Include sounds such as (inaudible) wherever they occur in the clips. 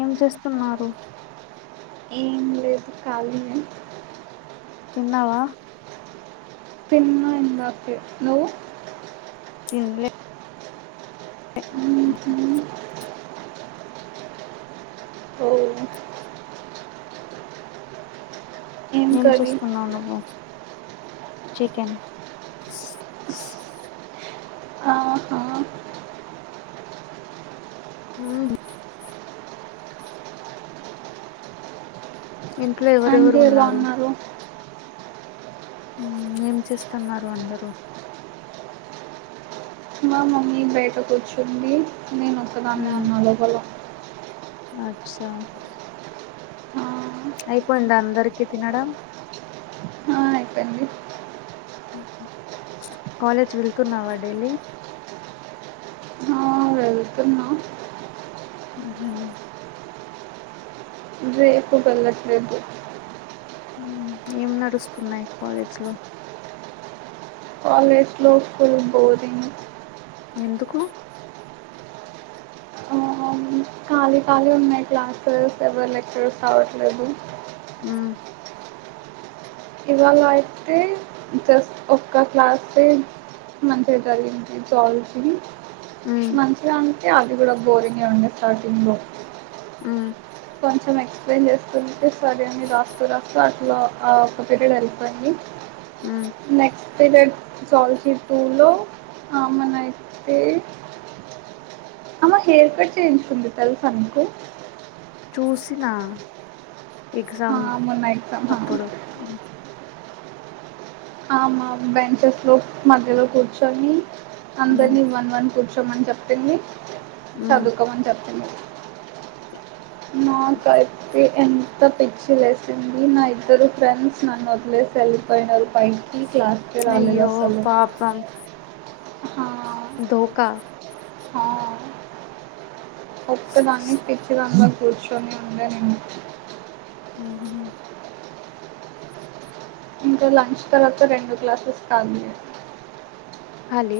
ఏం చేస్తున్నారు ఏం లేదు కాలినే తిన్నావా తిన్న ఇందకే నువ్వు తింలే మ్ హు అవునా ఏం చేస్తున్నావ్ నువ్వు చికెన్ ఆహా ఉహు ఇంట్లో ఆంటీ ఎవరెవరు ఎలా ఉన్నారు. ఉ ఏం చేస్తున్నారు అందరూ మా మమ్మీ బయట కూర్చుంది నేను ఒక్కదాన్నే మ్మ్ ఉన్నా లోపల అచ్చా ఆ, అయిపోయిందా అందరికీ తినడం ఆ, అయిపోయింది కాలేజీ వెళ్తున్నావా డైలీ వెళ్తున్న ఉహు రేపు వెళ్లట్లేదు ఉ ఏం నడుస్తున్నాయి కాలేజ్ లో కాలేజ్ లో ఫుల్ బోరింగ్ ఎందుకు ఖాళీ ఖాళీ ఉన్నాయి క్లాసెస్ ఎవ్వరు లెక్చరర్స్ రావట్లేదు ఉ ఇవ్వాళ అయితే జస్ట్ ఒక క్లాసే మంచిగా చదివించి జాబ్ ఇచ్చి మ్మ్ మంచిగా అంటే అది కూడా బోరింగే ఉండే స్టార్టింగ్ లో ఊ కొంచెం ఎక్స్ప్లెయిన్ చేస్తుంటే సౌజన్య రాస్తూ రాస్తూ అట్లా ఆ ఒక పీరియడ్ వెళ్లిపోయింది మ్మ్ నెక్స్ట్ పీరియడ్ సాల్చి టు లో ఆమెను అయితే ఆమె హెయిర్ కట్ చేయించుకుంది తెలుసా నీకు చూసినా ఆ, ఎగ్జామ్ మొన్న ఎగ్జామ్ అప్పుడు ఆమా బెంచెస్లో మధ్యలో కూర్చొని మ్మ్ అందరినీ వన్ వన్ కూర్చొ మని చెప్పింది మ్మ్ చదువుకోమని చెప్పింది మాకైతే ఎంత పిచ్చిలేసింది నా ఇద్దరు ఫ్రెండ్స్ నన్నువదిలేసి వెళ్ళిపోయినారు పైకి క్లాస్కే రాలేదు అసలు దోకా హ ఒక్కదాన్నే పిచ్చి దానిలా కూర్చొని ఉండే నేను ఉ ఇంకా లంచ్ తర్వాత రెండు గ్లాసెస్ తాగి అల్డి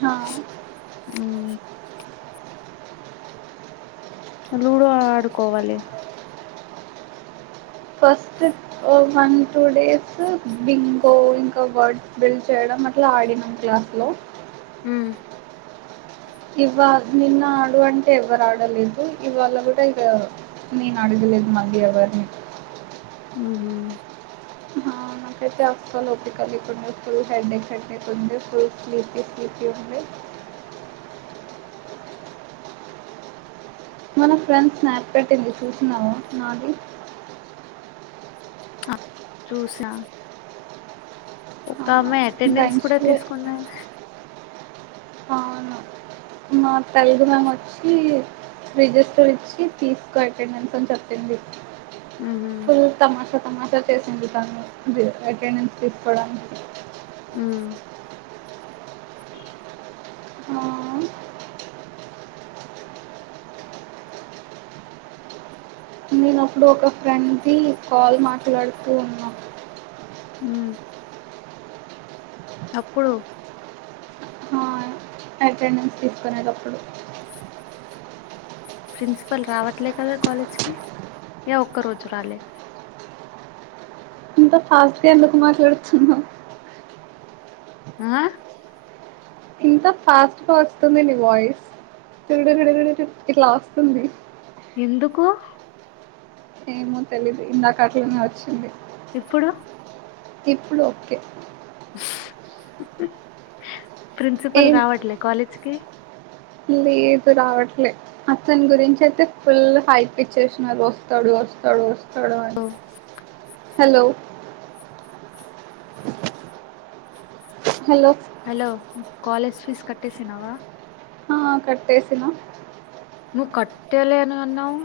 హ లూడో ఆడుకోవాలి first one two days bingo ఇంకా వర్డ్ బిల్డ్ చేయడం అట్లా ఆడినం క్లాస్ లో ఉమ్ ఇవా నిన్న ఆడు అంటే ఎవరు ఆడలేదు ఇవాళ కూడా ఇక నేను ఆడు దు మళ్లీ ఎవరిని ఉహు ఆ, నాకైతే అసలు ఓపిక లేకుండా ఫుల్ హెడేక్ హెడేక్ ఉంది ఫుల్ స్లీపీ స్లీపీ ఉంది (inaudible) మన ఫ్రెండ్స్ స్నాప్ పెట్టింది చూసినావా నాది ఆ చూసా ఒక ఆమె అటెండెన్స్ కూడా బెంచ్లో తీసుకునే అవును మా తెలుగు మేం వచ్చి రిజిస్టర్ ఇచ్చి తీసుకో అటెండెన్స్ అని చెప్పింది ఉహు ఫుల్ తమాషా సమాసా చేసింది తను వెక నుస్ తీసుకోవడానికి ఆ ఆ నేనప్పుడు ఒక ఫ్రెండ్ కి కాల్ మాట్లాడుతూ ఉన్నా ఉ అప్పుడు అటెండెన్స్ తీసుకునేటప్పుడు ప్రిన్సిపల్ రావట్లే కదా కాలేజ్కి ఇక ఒక్క రోజు రాలే ఇంత ఫాస్ట్గా ఎందుకు మాట్లాడుతున్నా ఆ ఇంత ఫాస్ట్గా వస్తుంది నీ వాయిస్ తడ విడడ ఇట్లా వస్తుంది ఎందుకు ఏమో తెలీదు ఇందాక అట్లనే వచ్చింది ఇప్పుడు ఇప్పుడు ఓకే ప్రిన్సిపల్ ఏం రావట్లే కాలేజ్కి లేదు రావట్లే అతని గురించి అయితే ఫుల్ హైప్ ఇచ్చేసినారు వస్తాడు వస్తడు తస్తనిఒస్తది అని hello hello hello college fees కట్టేసినవా ఆ కట్టేసిన నువ్వు కట్టేలేని అన్నావు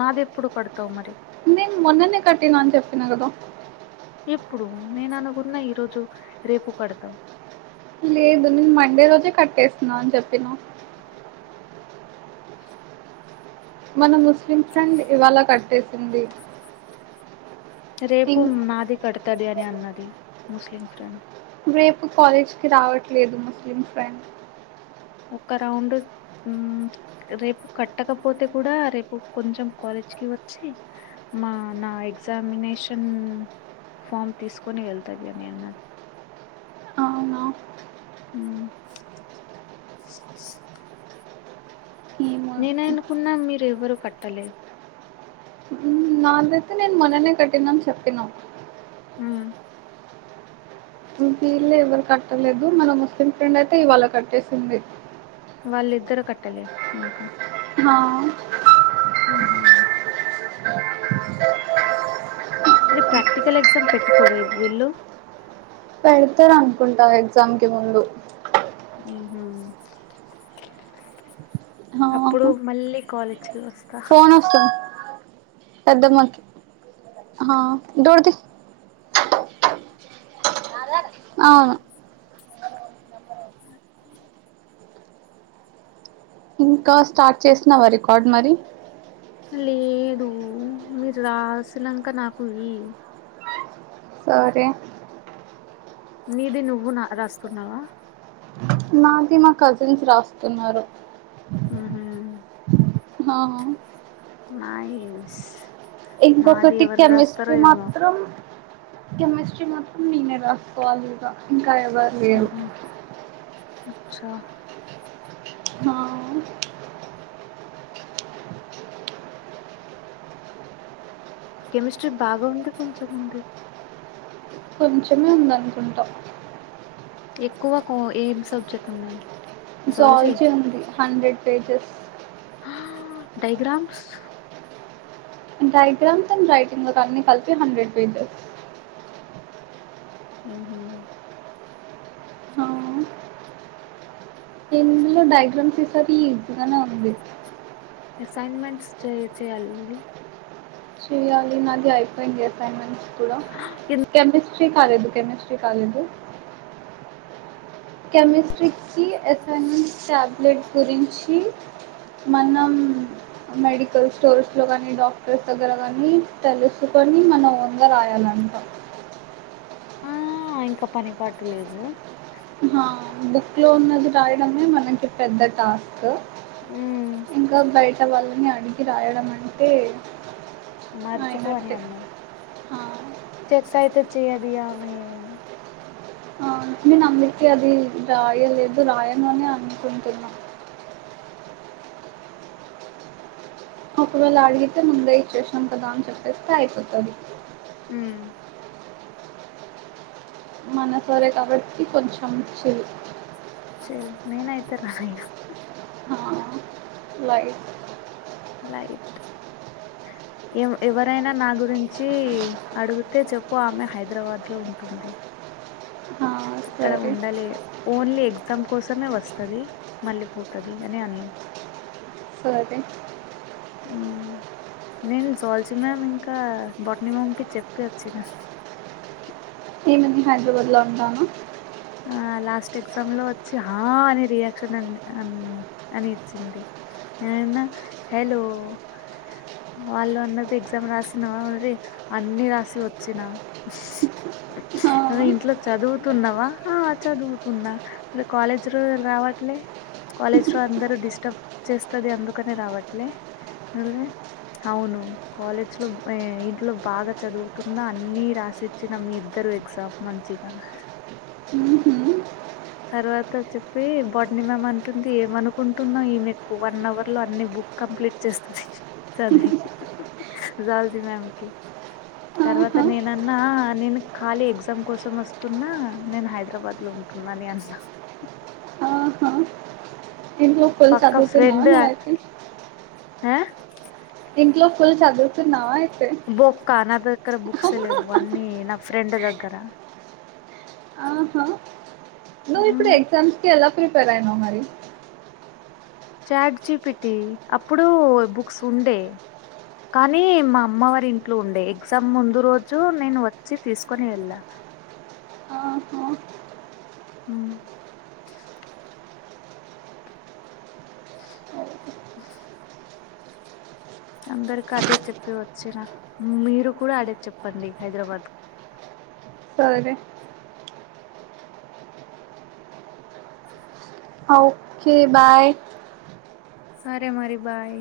నాది ఎప్పుడు కడతావు మరి నేను మొన్ననే కట్టినా అని చెప్పిన కదా ఎప్పుడు నేను అనుకున్న ఈరోజు రేపు కడతాం లేదు నేను మండే రోజే కట్టేస్తున్నా అని చెప్పిన (unintelligible) మన ముస్లిం ఫ్రెండ్ ఇవాళ కట్టేసింది రేపు ఇంకా నాది కడుతది అని అన్నది ముస్లిం ఫ్రెండ్ రేపు కాలేజ్కి రావట్లేదు ముస్లిం ఫ్రెండ్ ఒక రౌండ్ రేపు కట్టకపోతే కూడా రేపు కొంచెం క్వాలిటీ వచ్చి మా నా ఎగ్జామినేషన్ ఫామ్ తీసుకుని వెళ్తాంది అని అన్నారు అవునా (unintelligible) ఏమో నేననుకున్నా మీరు ఎవరు కట్టలేదు నాదైతే నేను మొననే కట్టిందని చెప్పినా మ్ వీళ్ళ ఎవరు కట్టలేదు మన ముస్లిం ఫ్రెండ్ అయితే ఇవాళ కట్టేసింది వాళ్ళిద్దరు కట్టలేరు ఇంకా న హ (inaudible) అది ప్రాక్టికల్ ఎగ్జామ్ పెట్టుకోరే వీళ్ళు పెడతారు అనుకుంటా ఎగ్జామ్ కి ముందు ఉ హా, అప్పుడు మళ్ళీ కాలేజ్కి వస్తా ఫోన్ వస్తా పెద్దమ్మ హా డోర్ ది అ ఇంకా స్టార్ట్ చేసినవా రికార్డ్ మరి లేదు మీరు రాసినక నాకు ఇ సోరే నీది నువ్వు రాస్తున్నావా నాది మా కజిన్స్ రాస్తున్నారు ఆహా ఆ నైస్ నాది ఇంకొకటి ఎవరు రాస్తారో కెమిస్ట్రీ ఏమో మాత్రం కెమిస్ట్రీ మాత్రం నేనే రాసుకోవాలిగా ఇంకా ఎవరు లేరు ఉహు అచ్చా ఆ కెమిస్ట్రీ బాగా ఉంది కొంచెంముంది కొంచెమే ఉందనుకుంటా ఎక్కువ కో ఏం సబ్జెక్ట్ ఉన్నాయి జువాలజీ జూవాలాజీ ఉంది hundred pages diagrams diagrams and writing లో అన్ని కలిపి హండ్రెడ్ పేజెస్ ఆ ఎందులో డైగ్రామ్స్ సారి ఈజీగనే అంది అసైన్మెంట్స్ చేయి చేయాలాంటి చెయాలి నాది అయిపోయింది అసైన్మెంట్స్ కూడా ఎన్ కెమిస్ట్ కాలీదు కమిస్ట్రీ కాలీదు కెమిస్ట్రీకి అసైన్ంస్ టాబ్లెట్ గురించి మనం మెడికల్ స్టోర్స్ లో గాని డాక్టర్స్ దగ్గర గాని తెలుసుకొని కొని మన ఓన్ గా రాయాలంటా ఆ ఇంకా పనిపాటు లేదు బుక్ లో ఉన్నది రాయడమే మనకి పెద్ద టాస్క్ ఉమ్ ఇంకా బయట వాళ్ళని అడిగి రాయడం అంటే మరిచపోవనీ అయినట్టే అన్న చెక్స్యితే ఇడియా మే ఆ నేను అందుకే అది రాయలేదు రాయను అని అనుకుంటున్నా అపుడు వాళ్ళు అడిగితే ముందే ఇచ్చేసినం కదా అని చెప్పేస్తే అయిపోతుది అ మన సరే కాబట్టి కొంచెం చిల్ నేనయితే రాయను లైట్ లైట్ ఎ ఎవరైనా నా గురించి అడిగితే చెప్పు ఆమె హైదరాబాద్లో ఉంటుంది ఇక్కడ సరే ఉండలే ఓన్లీ ఎ తం కోసమే వస్తుంది మళ్ళీ పోతది అని అన్నాం సరే అ నేను సోల్చి మ్యామ్ ఇంకా బట్ని మామ్కి చెప్పి వచ్చిన ఏం అని హైదరాబాద్ లో ఉంటాను అన ఆ లాస్ట్ ఎగ్జామ్ లో వచ్చి ఆ అని రియాక్షన్ అ అని ఇచ్చింది అన్న హలో వాళ్ళు అన్నది ఎగ్జామ్ రాసినవా మరి అన్ని రాసి వచ్చినా ఆ, ను ఇంట్లో చదువుతున్నావా ఆ చదువుతున్నా అ కాలేజీ రోజులు రావట్లే కాలేజ్ లో అందరు డిస్టర్బ్ చేస్తుది అందుకనే రావట్లే అవును కాలేజ్ లో ఇంట్లో బాగా చదువుతున్నా అన్ని రాసిచ్చిన మీ ఇద్దరు ఎస మంచిగా మ్హూ, తర్వాత చెప్పి బోడ్నిమామ్ అంటుంది ఏమనుకుంటున్నా ఈమెకు వన్ అవర్ లో అన్ని బు కంప్లీట్ చేస్తుంది చది జూయాలాజీ మ్యామ్ క ఆహా, తర్వాత నేనన్నా నేను ఖాళీ ఎగ్జామ్ కోసం వస్తున్నా నేను హైదరాబాద్ లో ఉంటున్నా బనియన్ సాక్స్ ఆహా. ఫుల్ చదువుతున్నావా ఫ్రెండ్ నువ్వైతే ఆ ఇంట్లో ఫుల్ చదువుతున్నావా అయితే బొక్క నా దగ్గర బుక్స్ లేవు అన్నీ నా ఫ్రెండ్ దగ్గర ఆహా నువ్వు ఇప్పుడు ఎగ్జామ్స్ కి ఎలా ప్రిపేర్ అయనవ్ మరి చాట్జీపిటి అప్పుడు బుక్స్ ఉండే కానీ మా అమ్మవారి ఇంట్లో ఉండే ఎగ్జామ్ ముందు రోజు నేను వచ్చి తీసుకొని వెళ్ళా ఆహా మ్ అందరికి అదే చెప్పి వచ్చిర మీరు కూడా అదే చెప్పండి హైదరాబాద్ సరే ఓకే బాయ్ సారే మరి బాయ్